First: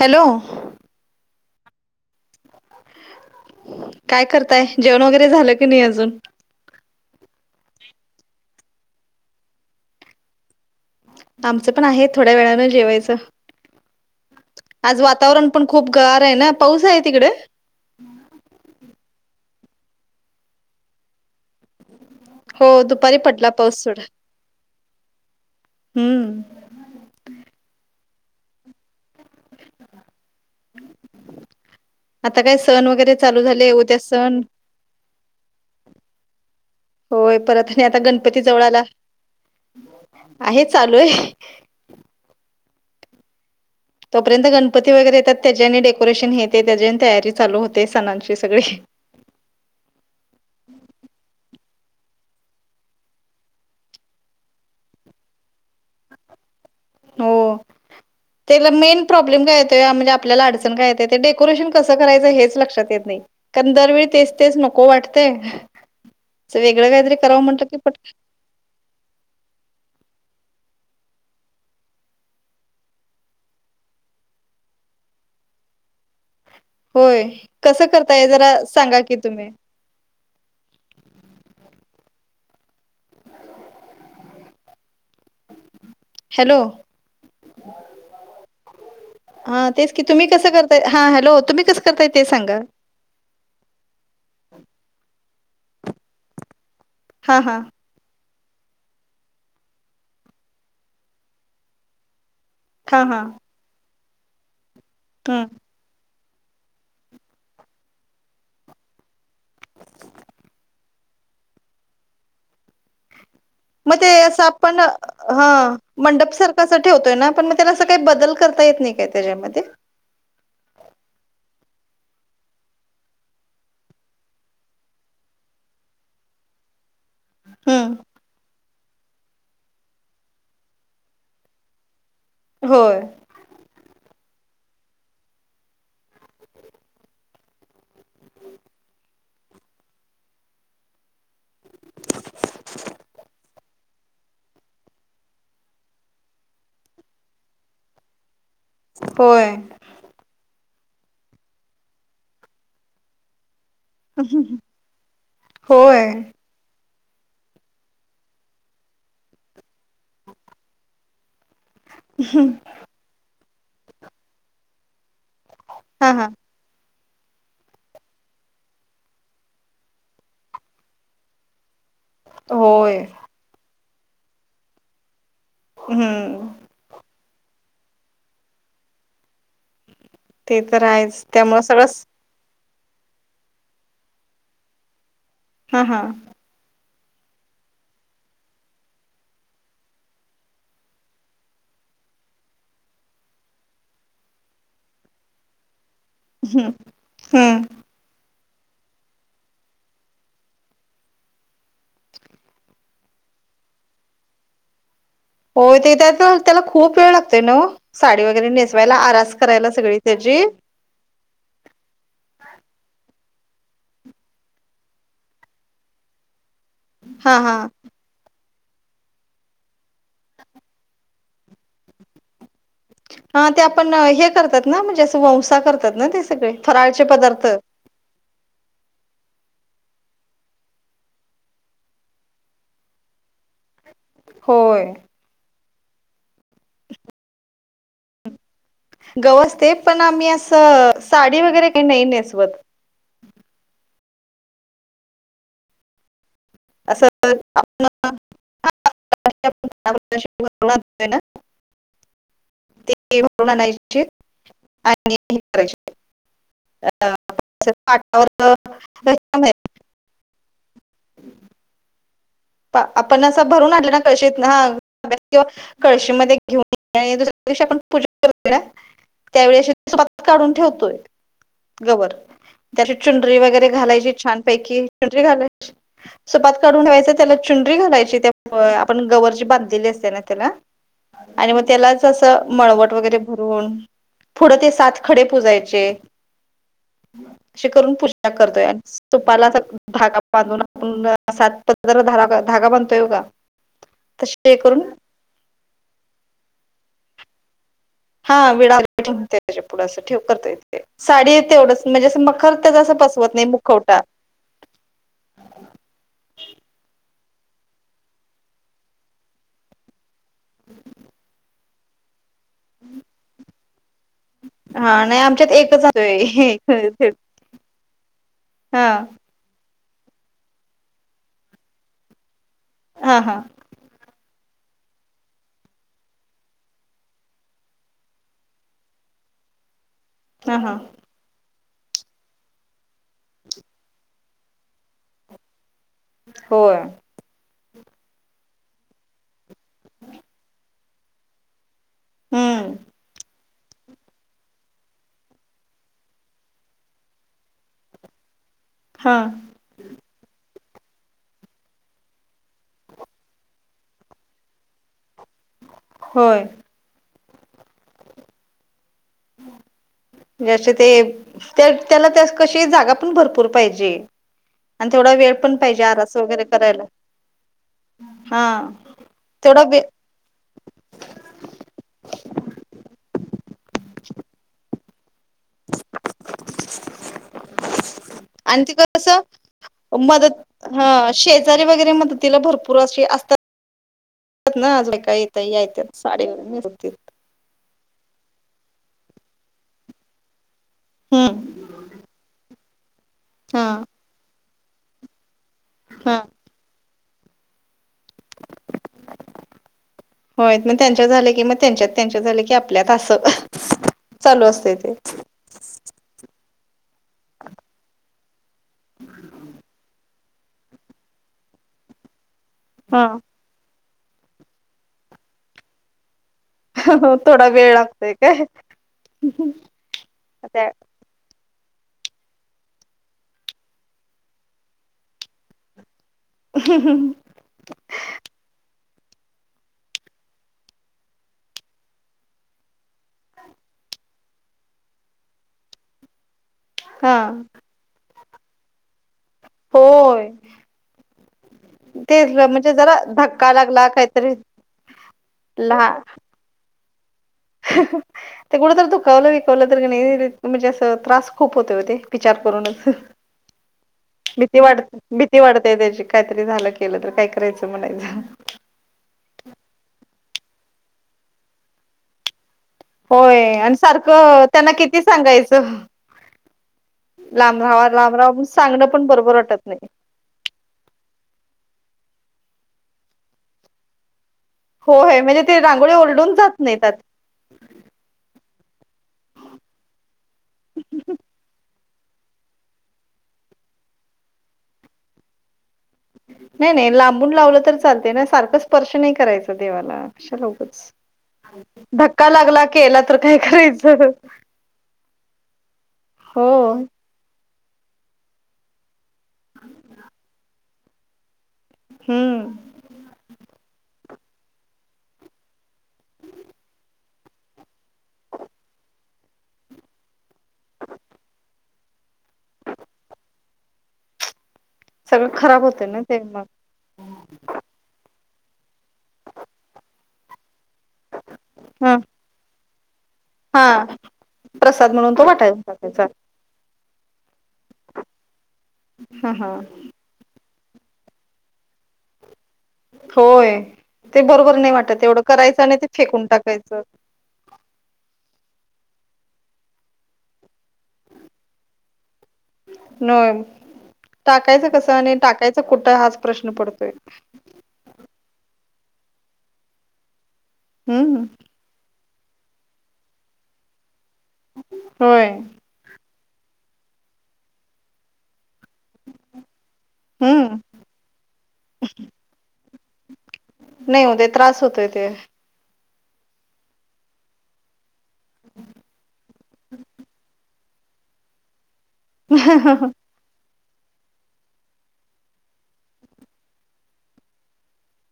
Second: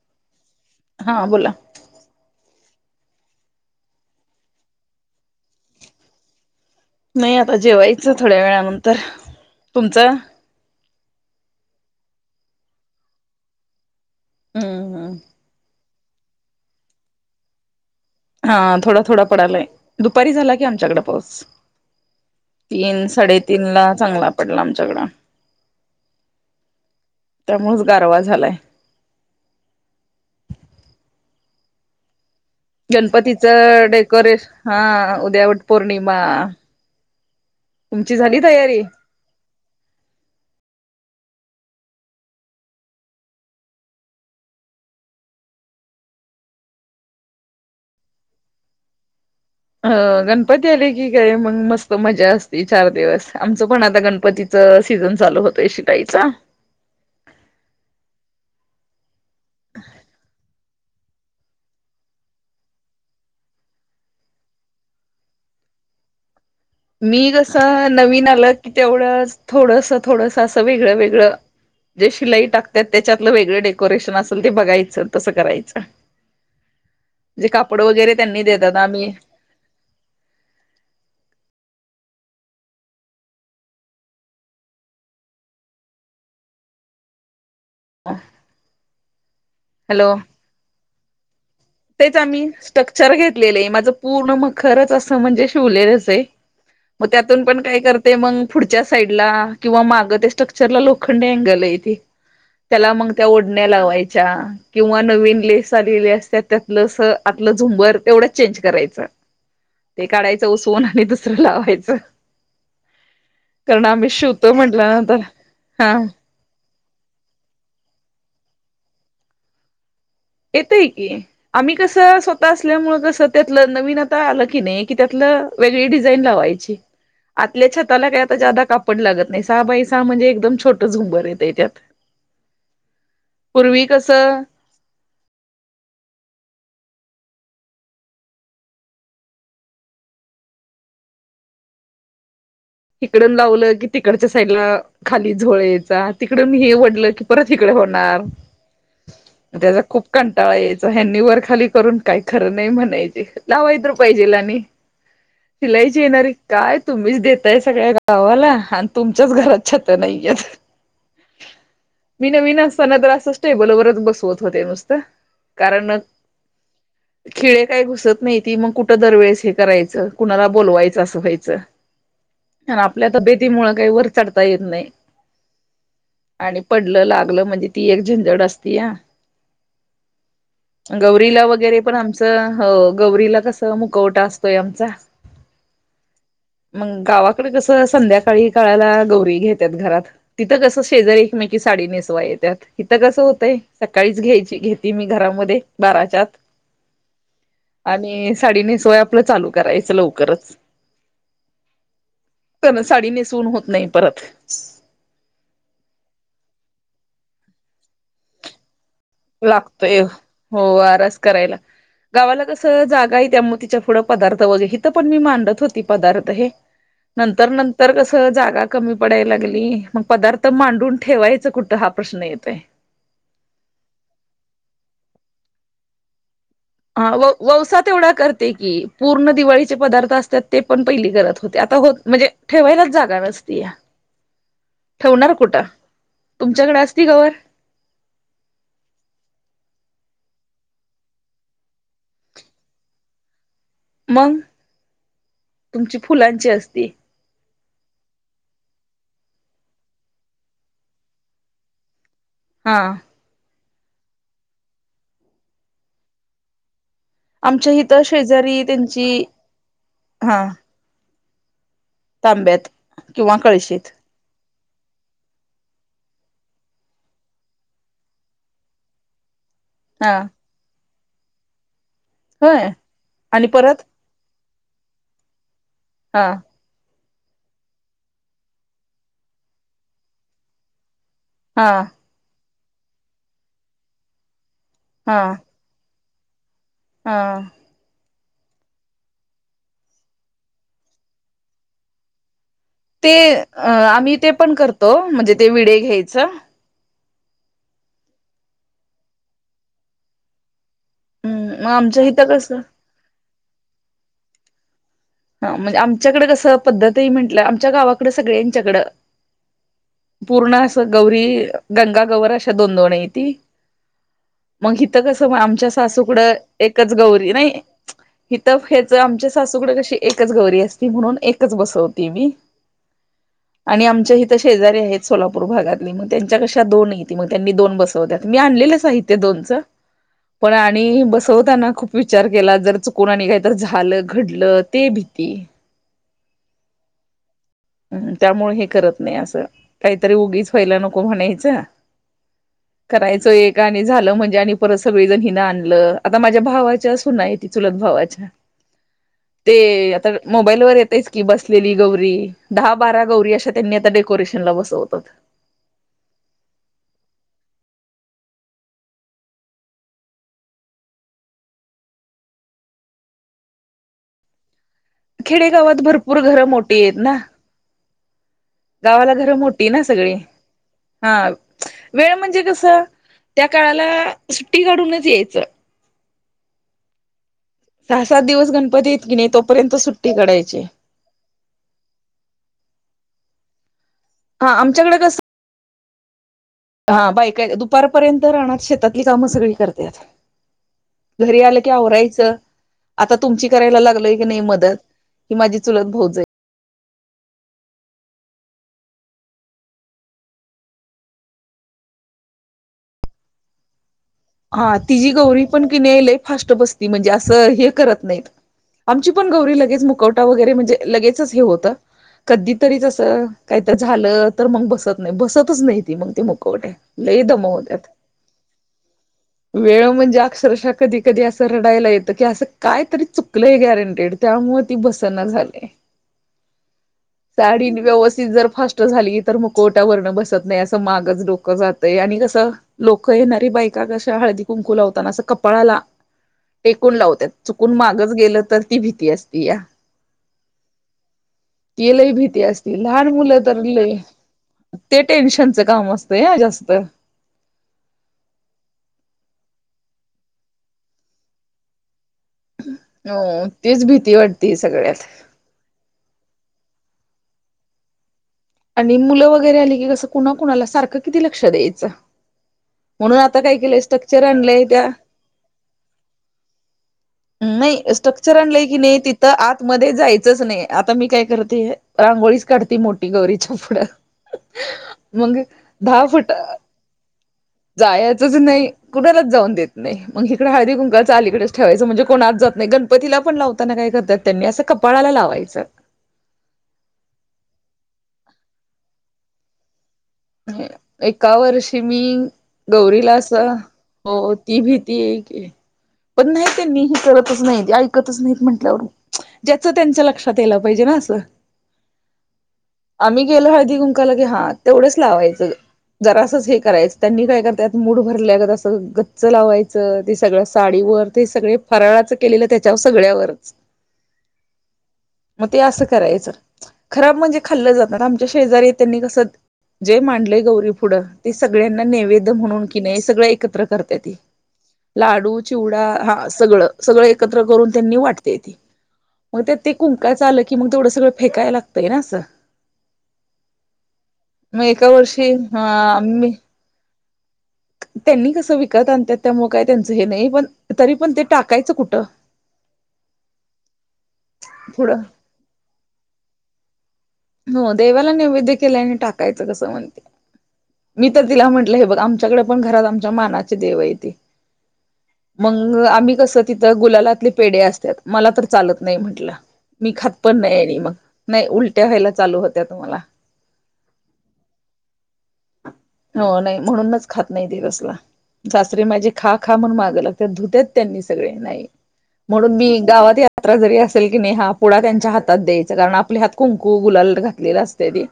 Hello. हा बोला. काय करताय जेवण वगैरे झालं की नाय अजून? नाय आता जेवायचं थोड्या वेळानंतर तुमचं? आमचं पण आहे थोड्या वेळान जेवायचं. हम्म आज हम्म. वातावरण पण खूप गार आहे ना, पाऊस हाय तिकड? हा थोडा थोडा पडालाय दुपारी झाला की आमच्याकड पाऊस. हो तीन दुपारी पडला साडेतीनला पाऊस थोडा चांगला पडला आमच्याकडं हम्म त्यामुळच गारवा झालाय. आता काय सण वगैरे चालू झाले गणपतीचं उद्या सण डेकोरेश हा उद्या वट पौर्णिमा. होय परत आणि आता तुमची झाली गणपती तयारी जवळला आहे चालूय. तोपर्यंत गणपती वगैरे येतात त्याज्या हेंने डेकोरेशन हे ते त्याज्या हेने तयारी चालू होते सणांची सगळी. अ- गणपती आले की काय मग मस्त मजा असते चार दिवस आमचं पण आता गणपती सीझन चालू होतय शिकायचा. हो त्येला मेन प्रॉब्लेम काय येतय म्हणजे आपल्याला अडचण काय येतय ते डे कोरेशन कसं करायचं हेच लक्षात येत नाय कारण दरवेळ तेच तेच नको वाटतय. मी की जसं पट नवीन आलं की तेवढंच थोडस थोडस असं वेगळं वेगळं. जे शिलाई टाकत्यात त्याच्यातलं वेगळं डेकोरेशन असेल ते बघायचं तसं करायचं. होय जे कापड कसं वगैरे करताय त्यांनी जरा देतात सांगा आम्ही की तुम्ही हॅलो. [inaudible] हा तेच क हॅलो तुम्हीसं करताय हा हॅलो तुम्ही कसं करताय तेच ते आम्ही सांगा स्ट्रक्चर घेतलेलंय माझं पूर्ण म खरच असं म्हणजे शिवलेलंचये. म हा त्यातून हा पण काय कर ते मग पुढच्या साईड ला किंवा मागं त्या स्ट्रक्चर ला लोखंड अँगलाय ते. त्याला हा मग हा त्या ओढण्या लावायच्या किंवा नवीन हम्म लेस आलेली असत्यात त्यातलं अस अतल झुंबर तेवढंच चेंज करायचं. ते काढायचं उसवून आणि दुसरं लावायचं. कारण म ते आम्ही असं शिवतो आपण म्हटल्यानंतर ह हा मंडप सारख ठेवतोय ना पण मग त्याला अस काय बदल करता येत नाय काय त्याच्यामध्ये? येतंय की. आम्ही कसं स्वतः असल्यामुळे कस त्यातलं नवीन आता आलं की नाई की त्यातलं वेगळी डिझाईन लावायची. आतल्या हम्म छताला काय आता ज्यादा काप ड- लागत नाय सहा बाय सहा म्हणजे एकदम छोटं झुंबर येतंय त्यात. होय. पूर्वी कसं [inaudible] [inaudible] हिकडन लावलं की तिकडच्या साईडला खाली झोळचा तिकडून हे वडलं की परत हिकडं होणार. होय त्येजा खूप कंटाळा यायचा ह्यांनी वर खाली करून काय खरं नाय म्हणायचे लावा पाहिजेल आणि शिलाईची होय येणारी काय तुम्हीच देत तय सगळ्या गावाला अण तुमच्याच घरात छतं नाहीयेत. मी नवीन असताना तर असं स्टेबलवरच बसवत होते नुसतं, कारण हा हा [inaudible] खिळे काय घुसत नाही ती मग कुठ दरवेळेस हे करायचं कुणाला बोलवायचं असं व्हायचं. होय आपल्या तब्येतीमुळं काय वर चढता येत नाही. हम्म. आणि पडलं लागलं म्हणजे ती एक झीझड असत्या. ते तर आहेच गौरीला त्यामुळे वगैरे सगळं पण आमच त हो गौरीला कसं मुकवटा असतोय आमचा. हा हा. मग गावाकड कसं संध्याकाळी काळाला गौरी घेतात घरात. तिथं कसं शेजारी एकमेकी साडी नेसवाय येत्यात, इथं कसं होतंय सकाळीच घ्यायची घेते मी घरामध्ये. बाराच्या आत. हम्म. हम्म आणि साडी नेसवाय आपलं चालू करायचं लवकरच. [inaudible] तेन साडी नेसवून होत नाही परत. हो ते त्यात त्याला खूप वेळ लागतय ना ओ, साडी वगैरे नेसवायला आरास करायला सगळी लागतोय, त्याची हो आरास करायला. गावाला कसं जागा आहे त्यामुळ तिच्या पुढं पदार्थ वगैर हिथं पण मी मांडत होती पदार्थ हे. हा नंतर हा नं तर कसं जागा कमी पडाय लागली मग पदार्थ मांडून ठेवायचं कुठं हा प्रश्न येतय. हा ते आपण हे करतात ना म्हणजे असं वंसा करतात ना ते सगळे. फराळचे हा व - पदार्थ ववसात तेवढा करते की पूर्ण दिवाळीचे पदार्थ असतात ते पण पहिली करत होते आता होत म्हणजे ठेवायलाच जागा नसतीया. होय. ठेवणार कुठं, तुमच्याकडे असती गवर? गव असते पण आम्ही असं साडी वगैरे काही नाही नेसवत. मग, तुमची फुलांची असते. तर आप [unintelligible] हा ते भरून आणायची, आणि हे करायची. आमच्या इथं शेजारी [unintelligible] त्यांची हा. तांब्यात. पा आपण किंवा असं भरून कळशीत आनल्या न कळशीत हा, ताब्यांत किंवा कळशीमध्ये घेऊन [unintelligible] दुसऱ्या दिवशी आपण पूजा कर [unintelligible] त्यावेळे अशे हा. भरून ठेवतोय, गवर, होय ते अशी चुनरी आणि वगैरे परत घालायची छान पैकी चुनरी घालयची, हा सुपात काढून ठेवायचं. त्याला चुनरी घालायची त्या [unintelligible] आपण गवरची बांधलेली असत्या ना त्याला, आणि म हा त्यालाच तस मळवट वगैरे भरून, पुढं ते सात हा खडे पुजायचे. हा अशी करून पूजा करतोय आम्ही, सुपाला धागा बांधून आपूण सात जरा धरा ग धगा ब ते आम्ही ते पण करतो. म्हणजे ते विडे घ्यायचं. हा. विडा वगैरे ठेवतात. त्या पुढं अस ठेवता येत. साडी मग तेवढंच. आमच्या म्हणजे असं इथं मखर कसं तर असं पसरवत नाही मुखवटा- हा. म्हणजे आमच्याकडें कसं पद्धत आहे म्हंटलं. आमच्या गावाकडें सगळ्यांच्याकडं- पूर्ण असं गौरी गंगा गवर अशा दोन दोन आहे ती. मग हित हा नाही कसं म आमच्यात आमच्या एकच सासूकडं एकच आणतोय गौरी. नाही हित हा हेच आ- -च्या सासूकडे कशी एकच गौरी असती. म्हणून एकच बसवती मी. हा हा. आणि आमच्या इथं शेजारी आहेत सोलापूर भागातले. मग त्यांच्या कशा दोन हायती. मग त्यांनी दोन बसवल्या. मी आणलेलं साहित्य दोनच. पण हा हा आणि बसवताना खूप विचार केला. जर चुकून आणि काहीतरी झालं घडलं- ते भीती. होय. हम्. त्यामुळे हे करत नाही असं. काहीतरी उगीच व्हायला नको म्हणायचं. हम्म. करायचं एक आणि झालं म्हणजे आणि परत सगळेजण, हिनं आणलं. आता माझ्या भावाच्या सुना हायती चुलत भावाच्या. [unintelligible] हां. ते आता मोबाईल वर येतयच की बसलेली गौरी. दहा बारा गौरी अशा त्यांनी आता डेकोरेशनला बसवतात. होय. ह [unintelligible] ते त्याला त्या कशी जागा पण भरपूर पाहिजे. आणि तेवढा वेळ पण खेडेगावात पाहिजे आरास भरपूर घरं वगैरे मोठी करायला आहेत ना? हा गावाला घरं तेवढा मोठी वे ना सगळी? हा. वेळ म्हणजे कस? त्या काळाला सुट्टी काढूनच यायचं. [unintelligible] सहा सात दिवस आणि ते गणपतीएत की कसं नाही? तोपर्यंत सुट्टी मदत काढायची. ह शेजारी वगैरे मदतीला भरपूर असे असतात हा ना? आमच्याकडे [unintelligible] काही. ताई आहे त [unintelligible] बाई काय? दुपारपर्यंत रानात, शेतातली काम सर्वी करत्यात. घरी हम्म आल- की आवरायचं. आता तुमची हा करायला लागलीय की नाही मदत? ही माझी चुलत हा भावजय. ह होय. मग त्यांच्या झालं की मग त्यांच्यात. त्यांच्या झाले की आपल्यात असं. चालू असते हा. ते तिची गौरी पण कि नाही? लय फास्ट बसती म्हणजे असं हे करत नाहीत. आमची पण गौरी लगेच मुकवटा वगैरे म्हणजे लगेचच हे होतं. कधी तरीच हा असं- काही तर झालं तर मग बसत नाही. बसतच नाही ते मग ते मुखवटे. लई दमवत्यात. होय काय? वेळ म्हणजे त्या अक्षरशः कधी- कधी असं रडायला येतं की असं काय तरी चुकलंय गॅरंटेड त्यामुळे ती बसना झालय. [unintelligible] ह ह साडी व्यवस्थित जर फास्ट झाली तर मुखवटा वरन बसत नाही. असं मागच डोकं जातय आणि कसं- लोक, येणारी बायका कशा? हळदी कुंकू लावताना असं कपाळाला टेकून हा लावतात चू - -कून मागच गेलं तर? ती भीती असतीया. होय ते लय भीती म्हणजे असती जरा लहान मुलं धक्का तर लागला लयच काहीतरी ते टेन्शनचं काम लहान असतंय जास्त. ते कुढं जर दुखवलं विकवलं तर कनय लय म्हणजे अस त्रास खूप होतेय व ते. विचार करूनच हं हो तीच वाटते भीती वाढते सगळ्यात भीती. ती वाढतय त्याची काहीतरी झालं केलं तर काय करायचं म्हणायचं. आणि मुलं वगैरे आली की कसं कुणा कुणाला सारखं किती लक्ष द्यायचं. म्हणून आता होय काय आणि केलंय स्ट्रक्चर सारखं आणलंय त्यांना त्या. किती सांगायचं लांब राहावा नाही लांब राहावा स्ट्रक्चर म्हणून आणलंय की सांगणं नाही पण तिथं बरोबर वाटत नाही आतमध्ये जायचंच नाहीय. आता मी काय करते रांगोळीच काढते मोठी गौरीच्या पुढ. होय हाय म्हणजे ते रांगोळी ओरडून जात नाहीत आत. जायचच नाही. कुणालाच जाऊन देत नाही मग इकडे हळदी कुंकाच अलीकडेच ठेवायचं म्हणजे कोणाच जात नाही गण ''--'' प तीला पण लावताना काय करतात त्यांनी असं कपाळाला लावायचं. नाही नाही लांबून लावलं तर चालते ना सारखं स्पर्श नाही करायचं देवाला. कशाल उगाच एका वर्षी मी धक्का लागला केला गौरीला तर काय असं करायचं. हो ती भीती हाय की. हो ज्याच त्यांच्या लक्षात याला पाहिजे ना असं. हम्म आम्ही गेलो हळदी कुंकाला की हा तेवढंच लावायचं. जरासच हे करायचं त्यांनी काय करतत मूड भरल्यागत तसं गच्च लावायचं ते सगळं साडीवर. ते सगळे फराळाचं केलेलं त्याच्यावर सगळ्यावरच. सगळं मग ते खराब असं होते ना ते करायचं. मग खराब म्हणजे खाल्लं जातात आमच्या शेजारी त्यांनी कसं जे मांडलंय गौरी पुढं. ते सगळ्यांना ह नैवेद म्हणून की नाही सगळं एकत्र हा करत्या ती. प्रसाद म्हणून तो लाडू वाटायला चिवडा टाकायचा हा सगळं सगळं एकत्र करून त्यांनी वाट त्याती. ह मग हा त्यात ते कुंकाच आलं की मग तेवढं सगळं फेकायला लागतंय ना असं. होय ते बरोबर मग नाही एका वाटत एवढं वर्षी करायचं हा आणि ते आम्ही फेकून टाकायचं. त्यांनी कसं विकत आणतात त्यामुळ काय त्यांचं हे नाही पण तरी पण ते टाकायचं कुठं. नय टाकायचं कसं पुढं आणि टाकायचं कुठं हाच प्रश्न पडतोय. हो देवाला नैवेद्य केल्या आणि टाकायचं कसं म्हणते मी हम्म तर तिला म्हंटलं हे बघ आमच. सगळे पण घरात आमच्या मानाचे देव हाय ती. होय. आम्ही कसं तिथं गुलालातले पेढ असतात मला तर चालत''--'' नाही म्हंटलं मी खातपण नाही हम्म आहे मग नाही उल''--'' उलट्या व्हायला चालू होत्या मला. नाही हो ते त्रास होतोय ते हो नाही म्हणूनच खात नाही तेे तसला. सासरी माझे खा खा म्हणून माग लाग त्या धुत्यात त्यांनी सगळे नाही. म्हणून मी गावात यात्रा जरी असेल की नाही हा पुढ त्यांच्या हातात द्यायच कारण आपली हात. कुंकू गुलाल घातलेला असते ते.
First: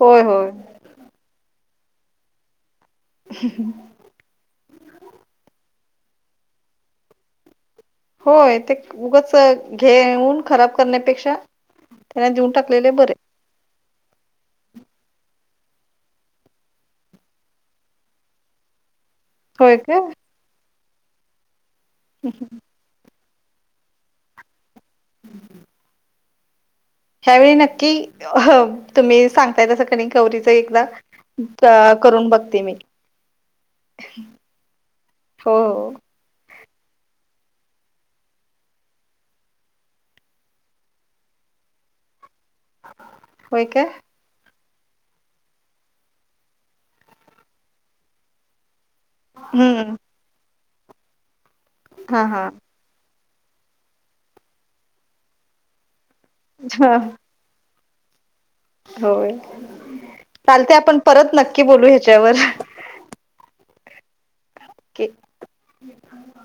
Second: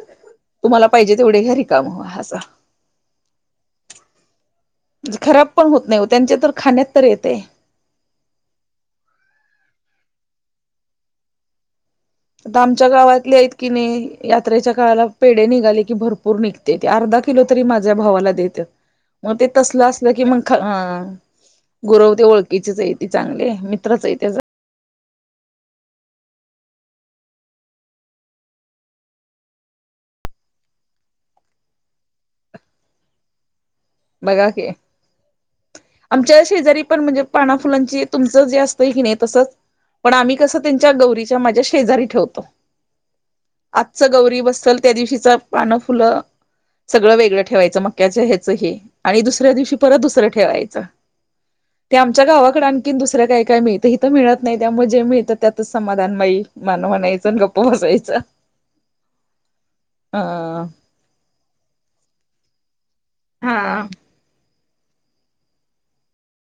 होय होय. तुम्हाला पाहिजे तेवढे घरी काम हो असं. ह [inaudible] खराब पण होत नाही त्यांच्या तर खाण्यात तर येते. होय ते उगच घेऊन खराब करण्यापेक्षा. त्यांना देऊन आता आमच्या टाकलेले बरे गावातले हाईत. की नाही यात्रेच्या काळाला पेढ निघाले की भरपूर निघत्या ती अर्धा किलो तरी माझ्या भावाला देते. म ते होय तसलं काय असलं की मंग ख हं गुरव ते ओळखीचेच हाईत ते चांगलेये मित्रचय त्याज [unintelligible] ह्यावेळी नक्की हो तुम्ही सांगताय तसं करीन गौरीच एकदा त अ करून बघते मी बघा की हो, हो. आमच्या शेजारी पण म्हणजे पाना फुलांची तुमचं जे असतं की नय तसंच पण आम्ही कसं त्यांच्या गौरीच्या माझ्या शेजारी ठेवतो होय काय? आजचं गौरी बसल त्या दिवशीच पानं फुलं सगळं वेगळं ठेवायचं मक्याच्या ह्याचं हे आणि दुसऱ्या दिवशी हम्म. परत दुसरं ठेवायचं. ते आमच्या हां, हां. गावाकड आणखी दुसरं काय काय मिळतं हीत मिळत नाही त्यामुळे जे मिळतं त्यातच समाधान माई मान म्हणायचं अनं गप्प बसायचं. होय अ चालतय आपण परत नक्की बोलू ह्याच्यावर हा के